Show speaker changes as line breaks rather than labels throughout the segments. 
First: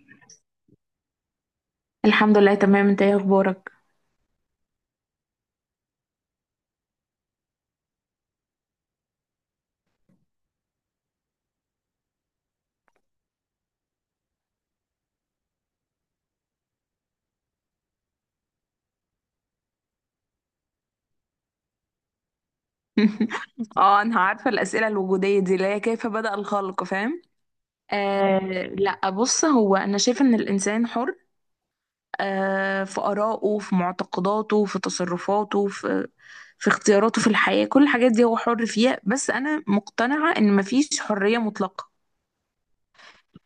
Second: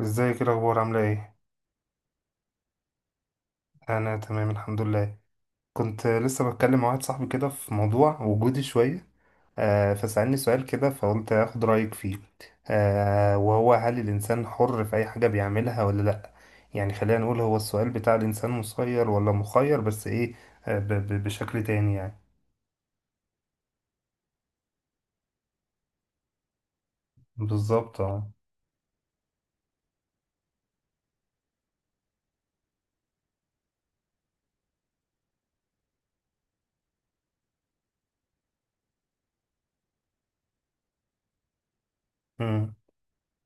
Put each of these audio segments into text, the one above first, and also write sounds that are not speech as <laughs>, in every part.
ازيك، ايه الاخبار؟ عامله ايه؟
الحمد لله، تمام. انت ايه اخبارك؟
انا تمام الحمد لله. كنت لسه بتكلم مع واحد صاحبي كده في موضوع وجودي شويه. فسألني سؤال كده فقلت اخد رايك فيه. وهو هل الانسان حر في اي حاجه بيعملها ولا لا؟ يعني خلينا نقول هو السؤال بتاع الانسان مسير ولا مخير، بس ايه، بشكل تاني يعني.
<laughs> اه، انا عارفه الاسئله الوجوديه دي اللي هي كيف بدأ الخلق، فاهم؟
بالظبط، اه.
آه. لا، بص، هو انا شايفه ان الانسان حر، في ارائه، في معتقداته، في تصرفاته، في اختياراته، في الحياه. كل الحاجات دي هو حر فيها، بس انا مقتنعه ان مفيش حريه مطلقه.
مم،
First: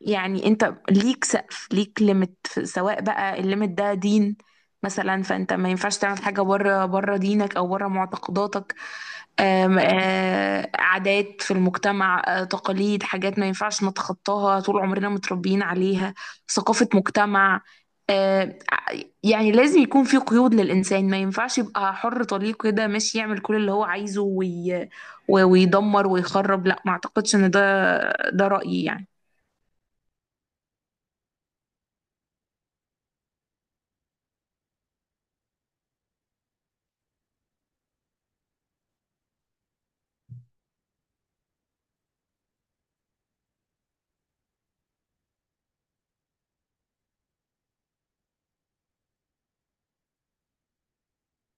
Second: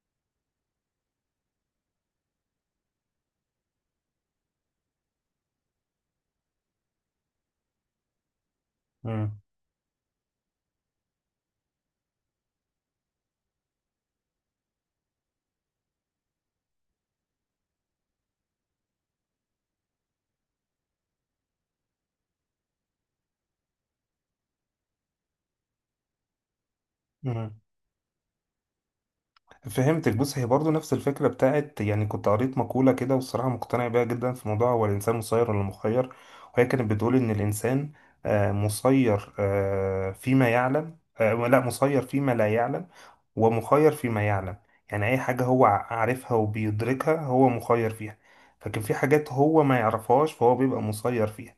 يعني انت ليك سقف، ليك ليميت، سواء بقى الليميت ده دين مثلا، فانت ما ينفعش تعمل حاجه بره دينك او بره معتقداتك.
مم،
عادات في المجتمع، تقاليد، حاجات ما ينفعش نتخطاها، طول عمرنا متربيين عليها. ثقافة مجتمع. آه، ع- يعني لازم يكون في قيود للإنسان، ما ينفعش يبقى حر طليق كده ماشي يعمل كل اللي هو عايزه ويدمر ويخرب. لا، ما أعتقدش إن
مم.
ده. ده رأيي يعني.
فهمتك. بص، هي برضو نفس الفكرة بتاعت، يعني كنت قريت مقولة كده والصراحة مقتنع بيها جدا، في موضوع هو الإنسان مسير ولا مخير. وهي كانت بتقول إن الإنسان مسير فيما يعلم، لا مسير فيما لا يعلم، ومخير فيما يعلم. يعني أي حاجة هو عارفها وبيدركها هو مخير فيها. لكن في حاجات هو ما يعرفهاش فهو بيبقى مسير فيها.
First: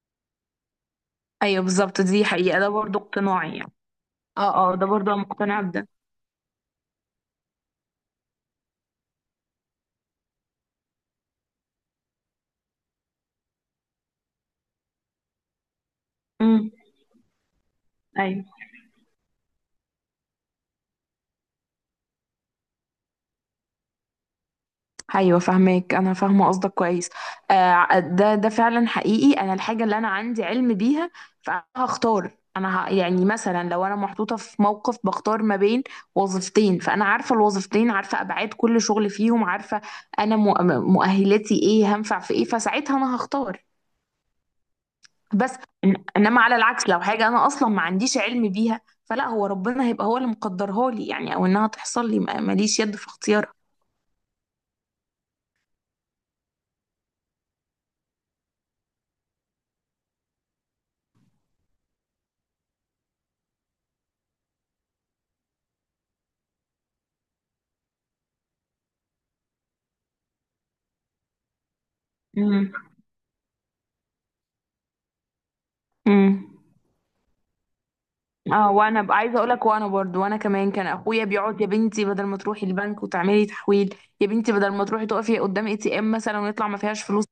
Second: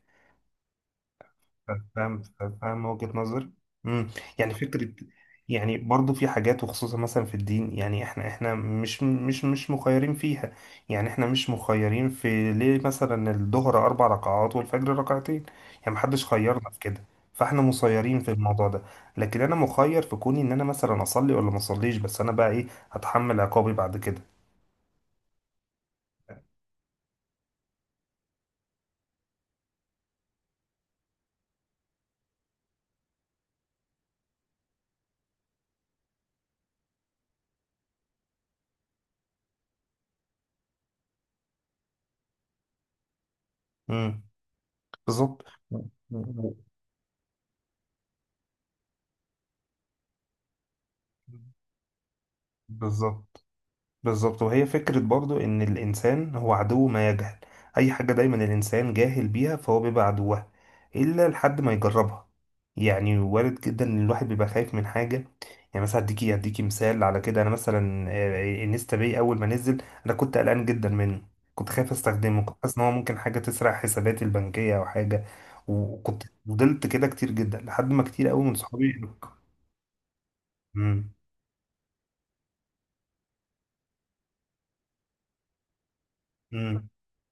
أيوه، بالظبط،
فاهم،
دي حقيقة، ده
فاهم
برضو
وجهة نظر.
اقتناعي يعني.
امم. يعني
اه، اه، ده
فكرة.
برضو أنا مقتنعة
يعني
بده.
برضو في حاجات وخصوصا مثلا في الدين، يعني احنا مش مخيرين فيها. يعني احنا مش مخيرين في ليه مثلا الظهر اربع ركعات والفجر ركعتين. يعني محدش خيرنا
امم.
في كده. فاحنا مسيرين في
أيوه.
الموضوع ده. لكن انا مخير في كوني ان انا مثلا اصلي ولا ما اصليش، بس انا بقى ايه هتحمل عقابي بعد كده.
ايوه، فاهمك، انا فاهمه قصدك كويس. ده فعلا حقيقي، انا الحاجه اللي انا عندي علم بيها، فهختار. يعني مثلا لو انا محطوطه في موقف، بختار ما بين وظيفتين، فانا عارفه الوظيفتين، عارفه ابعاد كل شغل فيهم، عارفه انا مؤهلاتي ايه، هنفع في ايه، فساعتها انا هختار.
امم. بالظبط.
بس انما على العكس، لو حاجه انا اصلا ما عنديش علم بيها، فلا، هو ربنا هيبقى هو اللي مقدرها لي، يعني او انها تحصل لي، ماليش يد في
بالظبط.
اختيارها.
بالظبط، وهي فكرة برضو إن الإنسان هو عدو ما يجهل. أي حاجة دايما الإنسان جاهل بيها فهو بيبقى عدوها، إلا لحد ما يجربها. يعني وارد جدا إن الواحد بيبقى خايف من حاجة. يعني مثلا أديكي مثال على كده، أنا مثلا انستا باي أول ما نزل أنا كنت قلقان جدا منه. كنت خايف أستخدمه، كنت حاسس إن هو ممكن حاجة تسرق حساباتي البنكية أو حاجة. وكنت
امم.
فضلت كده كتير جدا لحد ما كتير أوي من
اه،
صحابي.
وانا عايزه اقول لك، وانا برضو، وانا كمان كان
مم.
اخويا بيقعد: يا بنتي، بدل ما تروحي البنك وتعملي تحويل، يا بنتي بدل ما تروحي تقفي قدام ATM مثلا، ويطلع ما
مم.
فيهاش فلوس.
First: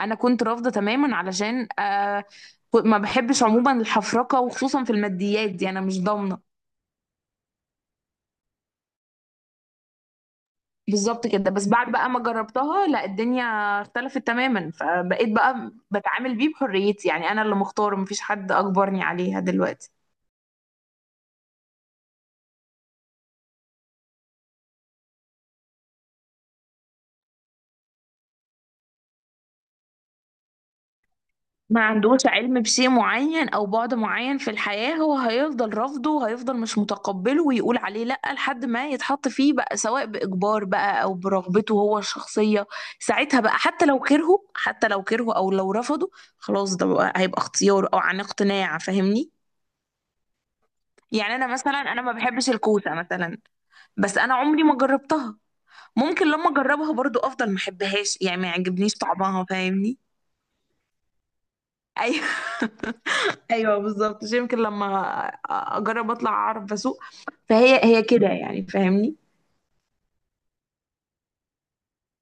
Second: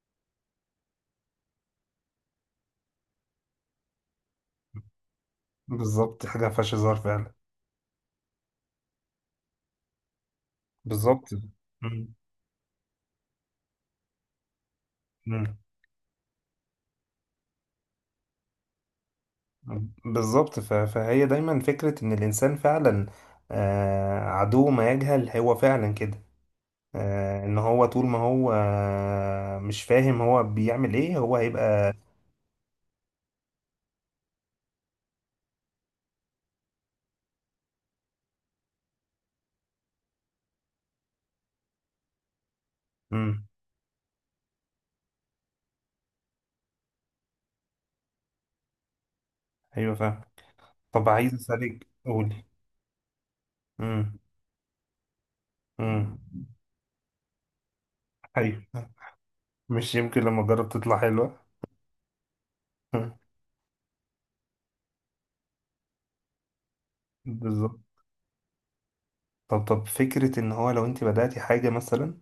انا كنت رافضه تماما، علشان ما بحبش عموما الحفرقه، وخصوصا في الماديات، دي انا مش
بالظبط،
ضامنه.
حاجة مفيهاش هزار فعلا.
بالظبط
بالظبط.
كده. بس بعد بقى
مم.
ما جربتها، لا، الدنيا اختلفت تماما، فبقيت
مم.
بقى بتعامل بيه بحريتي، يعني انا اللي مختاره، مفيش حد اجبرني عليها دلوقتي.
بالظبط، فهي دايما فكرة إن الإنسان فعلا عدو ما يجهل، هو فعلا كده. إن هو طول ما هو مش فاهم هو بيعمل إيه، هو
ما
هيبقى.
عندوش علم بشيء معين او بعد معين في الحياة، هو هيفضل رافضه وهيفضل مش متقبله ويقول عليه لأ، لحد ما يتحط فيه بقى، سواء بإجبار بقى او برغبته هو الشخصية. ساعتها
مم.
بقى، حتى لو كرهه، حتى لو كرهه او لو رفضه، خلاص، ده بقى هيبقى اختيار او عن اقتناع، فاهمني؟
أيوه، فاهم. طب، عايز
يعني انا مثلا،
أسألك،
انا ما
قولي.
بحبش الكوسة مثلا، بس
مم.
انا عمري ما جربتها،
مم.
ممكن لما اجربها برضو افضل ما احبهاش، يعني ما
أيوه،
يعجبنيش طعمها،
مش
فاهمني؟
يمكن لما أجرب تطلع حلوة؟
ايوه.
<laughs>
<laughs> ايوه بالظبط، عشان يمكن لما اجرب اطلع اعرف اسوق.
بالظبط.
فهي هي كده يعني، فاهمني؟
طب فكرة إن هو لو أنت بدأتي حاجة مثلا،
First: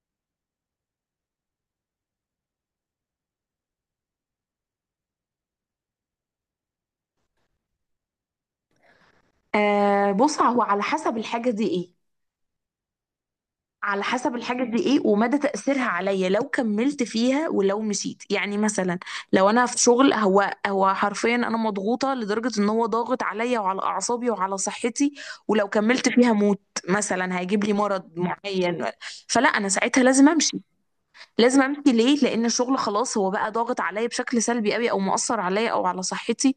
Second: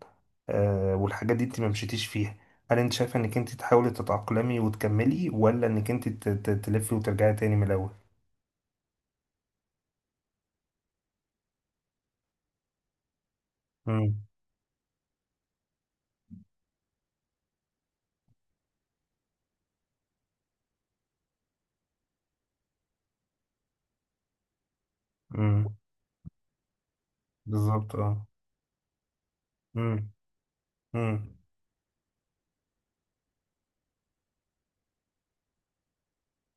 والحاجات دي انت ما مشيتيش فيها، هل انت شايفه انك انت تحاولي تتأقلمي وتكملي، ولا انك انت تلفي وترجعي تاني من الاول؟
آه. بص، هو على حسب الحاجه دي ايه، على
امم،
حسب الحاجه دي ايه ومدى تاثيرها عليا لو كملت فيها ولو مشيت، يعني مثلا لو انا في شغل، هو حرفيا انا مضغوطه لدرجه ان هو ضاغط عليا وعلى اعصابي وعلى صحتي، ولو
امم.
كملت فيها موت، مثلا هيجيب لي
بالظبط،
مرض
اه.
معين، فلا، انا
امم،
ساعتها لازم امشي.
امم.
لازم امشي ليه؟ لان الشغل خلاص هو بقى ضاغط عليا بشكل سلبي قوي، او مؤثر عليا او على صحتي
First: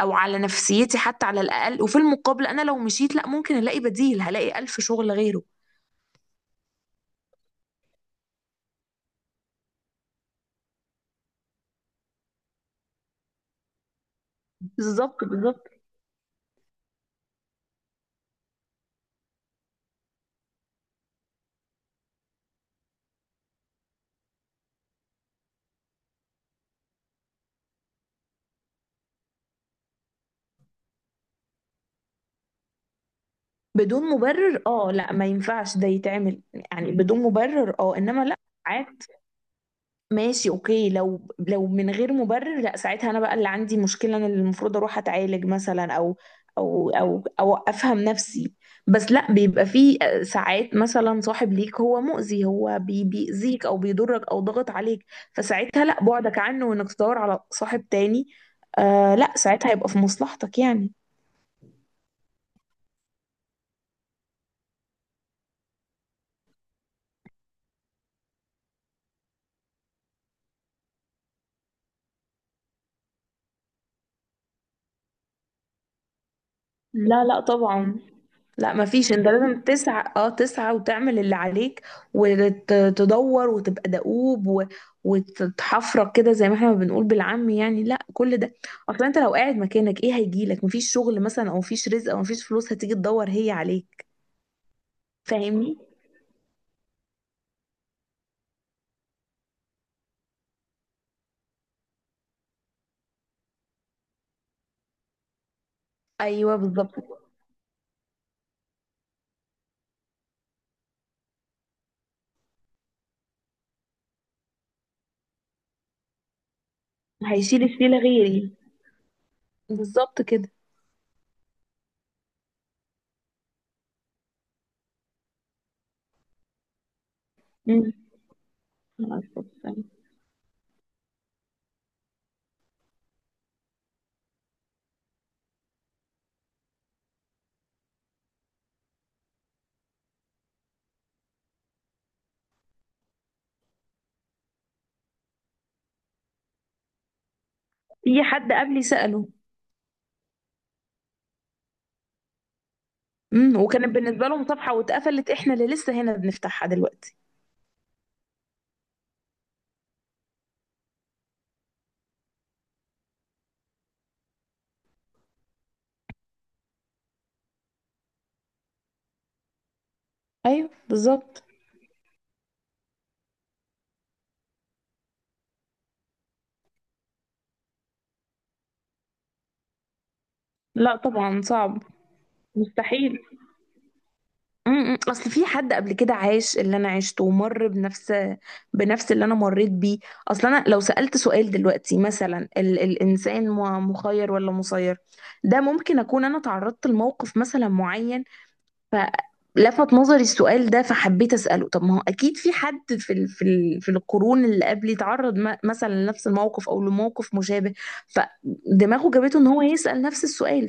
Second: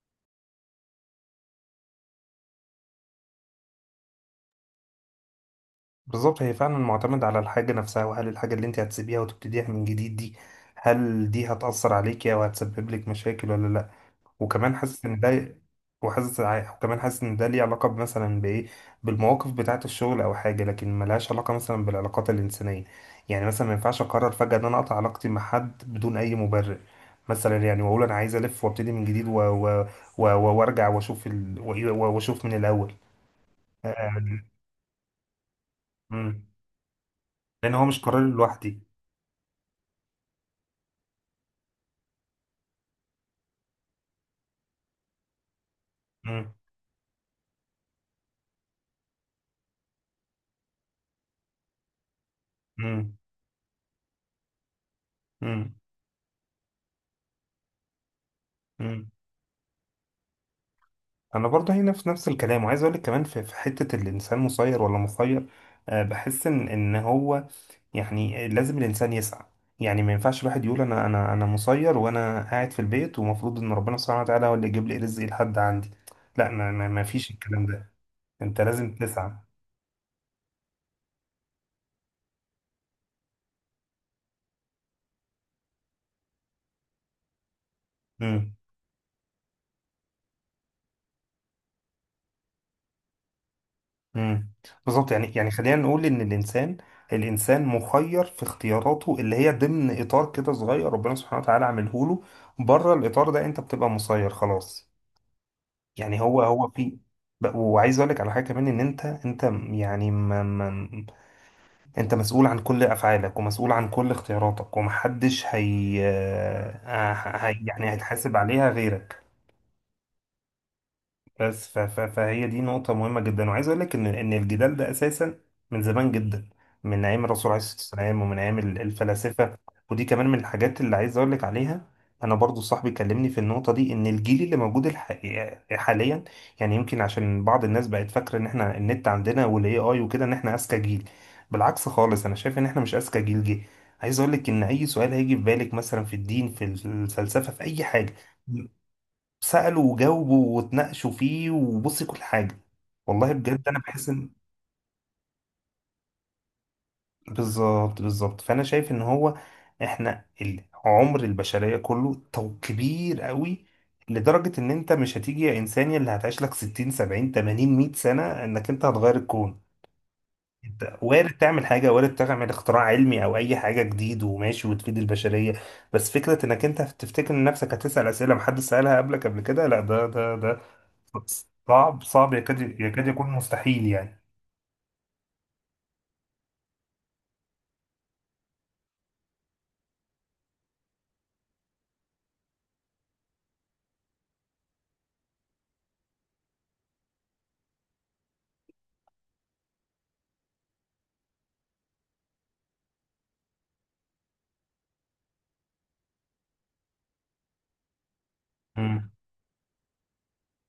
او على نفسيتي حتى على الاقل، وفي المقابل انا لو مشيت، لا، ممكن الاقي بديل، هلاقي الف شغل غيره.
بالظبط، هي فعلا معتمد على الحاجه نفسها، وهل الحاجه اللي انت هتسيبيها وتبتديها من جديد دي، هل دي هتأثر عليكي او هتسبب لك مشاكل ولا لا؟ وكمان حاسس ان
بالظبط،
ده
بالظبط.
وكمان حاسس ان ده ليه علاقة مثلا بايه، بالمواقف بتاعة الشغل او حاجة، لكن ملهاش علاقة مثلا بالعلاقات الانسانية. يعني مثلا ما ينفعش اقرر فجأة ان انا اقطع علاقتي مع حد بدون اي مبرر. مثلا يعني واقول انا عايز الف وابتدي من جديد وارجع واشوف واشوف من الاول.
بدون
آه،
مبرر، لا، ما ينفعش ده
مم.
يتعمل يعني بدون
لان
مبرر،
هو مش قرار
انما لا.
لوحدي.
ماشي، اوكي، لو من غير مبرر، لا، ساعتها انا بقى اللي عندي مشكله، انا اللي المفروض اروح اتعالج مثلا، او
مم.
او او او افهم نفسي. بس لا، بيبقى في ساعات مثلا صاحب ليك هو مؤذي، هو بيأذيك او بيضرك او ضغط عليك،
مم.
فساعتها لا، بعدك عنه وانك تدور على صاحب تاني.
مم.
آه لا، ساعتها هيبقى في مصلحتك يعني.
انا برضه هي نفس الكلام، وعايز اقول لك كمان في حته الانسان مسير ولا مخير، بحس ان هو يعني لازم الانسان يسعى. يعني ما ينفعش الواحد يقول انا مسير وانا قاعد في البيت ومفروض ان ربنا سبحانه وتعالى هو اللي يجيب لي رزقي لحد عندي. لا، ما
لا،
فيش
لا
الكلام ده.
طبعا.
انت
لا،
لازم
مفيش، انت
تسعى.
لازم تسعى، تسعى وتعمل اللي عليك، وتدور وتبقى دؤوب وتتحفرك كده، زي ما احنا ما بنقول بالعامي يعني، لا كل
امم.
ده. اصلا انت لو قاعد مكانك، ايه هيجيلك؟ مفيش شغل مثلا، او مفيش رزق، او مفيش فلوس هتيجي تدور هي عليك،
امم. بالظبط، يعني خلينا
فاهمني؟
نقول ان الانسان مخير في اختياراته اللي هي ضمن اطار كده صغير ربنا سبحانه وتعالى عامله له. بره الاطار ده انت بتبقى مسير خلاص. يعني هو
ايوه
هو
بالظبط،
في وعايز اقول لك على حاجه كمان ان انت يعني ما ما انت مسؤول عن كل افعالك ومسؤول عن كل اختياراتك، ومحدش هي
هيشيل
يعني
الشيله
هيتحاسب
غيري.
عليها غيرك.
بالظبط كده.
بس فهي دي نقطة مهمة جدا، وعايز أقول لك إن الجدال ده أساسا من زمان جدا، من أيام الرسول عليه الصلاة
امم
والسلام، ومن أيام الفلاسفة. ودي كمان من الحاجات اللي عايز أقول لك عليها. أنا برضو صاحبي كلمني في النقطة دي، إن الجيل اللي موجود الحقيقة حاليا، يعني يمكن عشان بعض الناس بقت فاكرة إن إحنا النت عندنا والإي آي وكده، إن إحنا أذكى جيل. بالعكس خالص، أنا شايف إن إحنا مش أذكى جيل جه. عايز أقول لك إن أي سؤال هيجي في بالك مثلا في الدين، في الفلسفة، في أي حاجة،
في حد قبلي سأله.
سألوا وجاوبوا واتناقشوا فيه، وبصي كل حاجة والله بجد، أنا
وكانت
بحس
بالنسبه
إن،
لهم صفحه واتقفلت، احنا اللي لسه هنا بنفتحها دلوقتي.
بالظبط. بالظبط. فأنا شايف إن هو إحنا عمر البشرية كله تو كبير قوي، لدرجة إن أنت مش هتيجي يا إنسان يا اللي هتعيش لك 60 70 80 100 سنة إنك أنت هتغير الكون.
ايوه
أنت وارد
بالظبط.
تعمل حاجة، وارد تعمل اختراع علمي أو أي حاجة جديد وماشي وتفيد البشرية. بس فكرة إنك أنت تفتكر إن نفسك هتسأل أسئلة محدش سألها قبلك قبل كده، لا، ده
لا طبعا، صعب.
صعب، صعب، يكاد يكاد
مستحيل.
يكون مستحيل يعني.
م- م. اصل في حد قبل كده عاش اللي انا عشته، ومر بنفس اللي انا مريت بيه. اصل انا لو سألت سؤال دلوقتي مثلا، الانسان مخير ولا مسير، ده ممكن اكون انا تعرضت لموقف مثلا معين، فلفت نظري السؤال ده، فحبيت أسأله. طب ما هو أكيد في حد في القرون اللي قبل، يتعرض مثلا لنفس الموقف أو لموقف مشابه،
مم.
فدماغه جابته إن هو يسأل نفس السؤال،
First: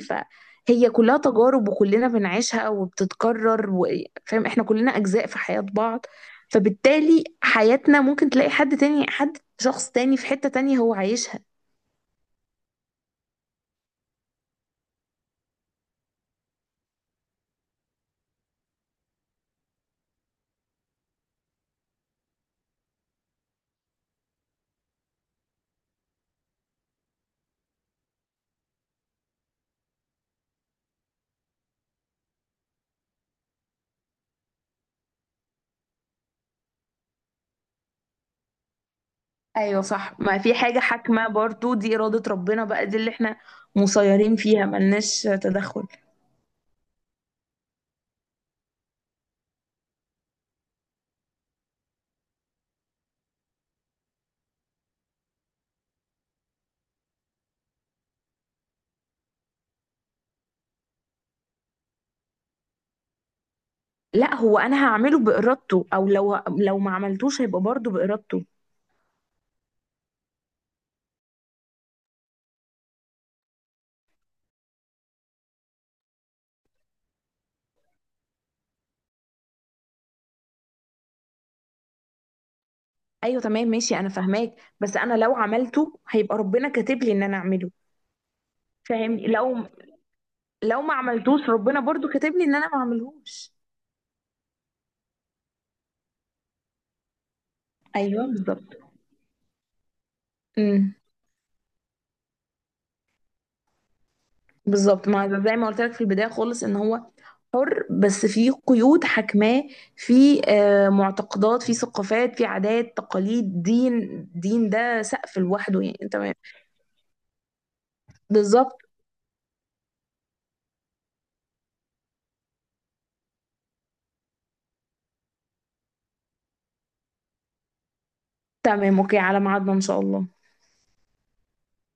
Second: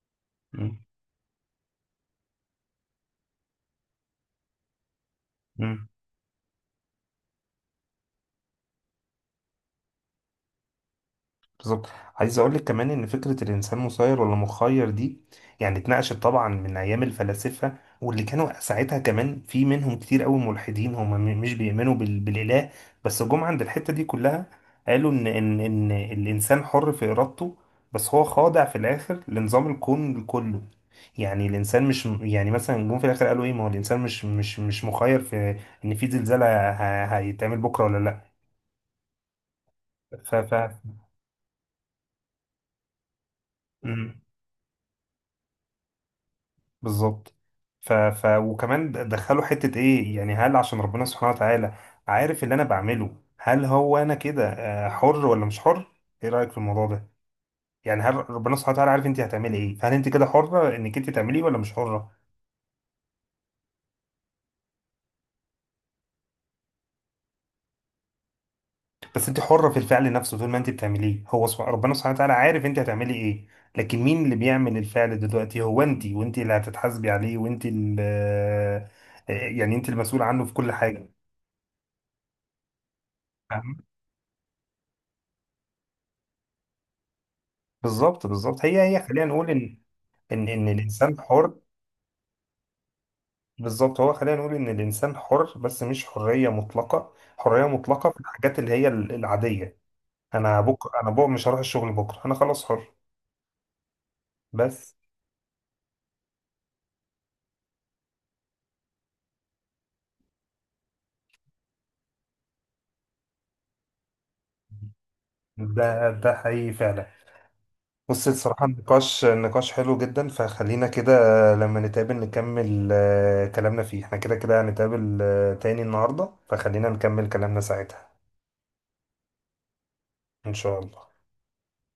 مم.
فهي كلها تجارب وكلنا بنعيشها وبتتكرر. فاهم؟ إحنا كلنا أجزاء في حياة
مم.
بعض، فبالتالي حياتنا ممكن تلاقي حد تاني، حد شخص تاني في حتة تانية هو عايشها.
بالظبط، عايز اقول لك كمان ان فكره الانسان مسير ولا مخير دي، يعني اتناقشت طبعا من ايام الفلاسفه، واللي كانوا ساعتها كمان في منهم كتير قوي ملحدين، هم مش بيؤمنوا بالاله. بس جم عند الحته دي كلها، قالوا ان الانسان حر في ارادته، بس هو خاضع في الاخر لنظام الكون كله. يعني الانسان مش، يعني مثلا جم في الاخر قالوا ايه، ما هو الانسان مش مخير في ان في زلزال هيتعمل بكره ولا لا.
ايوه صح،
ف
ما
ف
في حاجة حاكمة برضو، دي إرادة ربنا بقى، دي اللي احنا مسيرين فيها ملناش تدخل.
بالظبط. وكمان دخلوا حتة ايه، يعني هل عشان ربنا سبحانه وتعالى عارف اللي انا بعمله، هل هو انا كده حر ولا مش حر؟ ايه رأيك في الموضوع ده؟ يعني هل ربنا سبحانه وتعالى عارف انت هتعملي ايه، فهل انت كده حرة انك انت تعمليه ولا مش حرة؟
لا، هو انا هعمله بارادته، او لو ما عملتوش هيبقى برضه بارادته.
بس انت حرة في الفعل نفسه، طول ما انت بتعمليه هو ربنا سبحانه وتعالى عارف انت هتعملي ايه. لكن مين اللي بيعمل الفعل دلوقتي؟ هو انت، وانت اللي هتتحاسبي عليه، وانت اللي يعني انت المسؤول عنه في كل حاجة.
ايوه تمام،
فاهمة؟
ماشي، انا فاهماك، بس انا لو عملته هيبقى ربنا كاتب لي ان انا اعمله.
بالظبط، بالظبط. هي خلينا
فاهمني؟
نقول
لو
ان
لو ما
الانسان
عملتوش
حر.
ربنا برضه كاتب لي ان انا ما اعملهوش.
بالظبط، هو خلينا نقول ان الانسان حر بس مش حريه مطلقه، حريه مطلقه في
ايوه
الحاجات
بالظبط.
اللي هي العاديه. انا
امم.
بكره انا بكره مش هروح الشغل، بكره انا خلاص حر. بس.
بالظبط، ما زي ما قلت لك في البدايه خالص، ان هو حر، بس في قيود حاكماه، في معتقدات، في ثقافات، في عادات، تقاليد، دين. دين ده سقف لوحده يعني،
ده
تمام.
حقيقي فعلا. بص، الصراحه
بالظبط.
النقاش نقاش حلو جدا، فخلينا كده لما نتقابل نكمل كلامنا فيه، احنا كده كده هنتقابل تاني النهارده، فخلينا نكمل كلامنا ساعتها.
تمام، اوكي، على ميعادنا ان شاء الله.
ان شاء الله.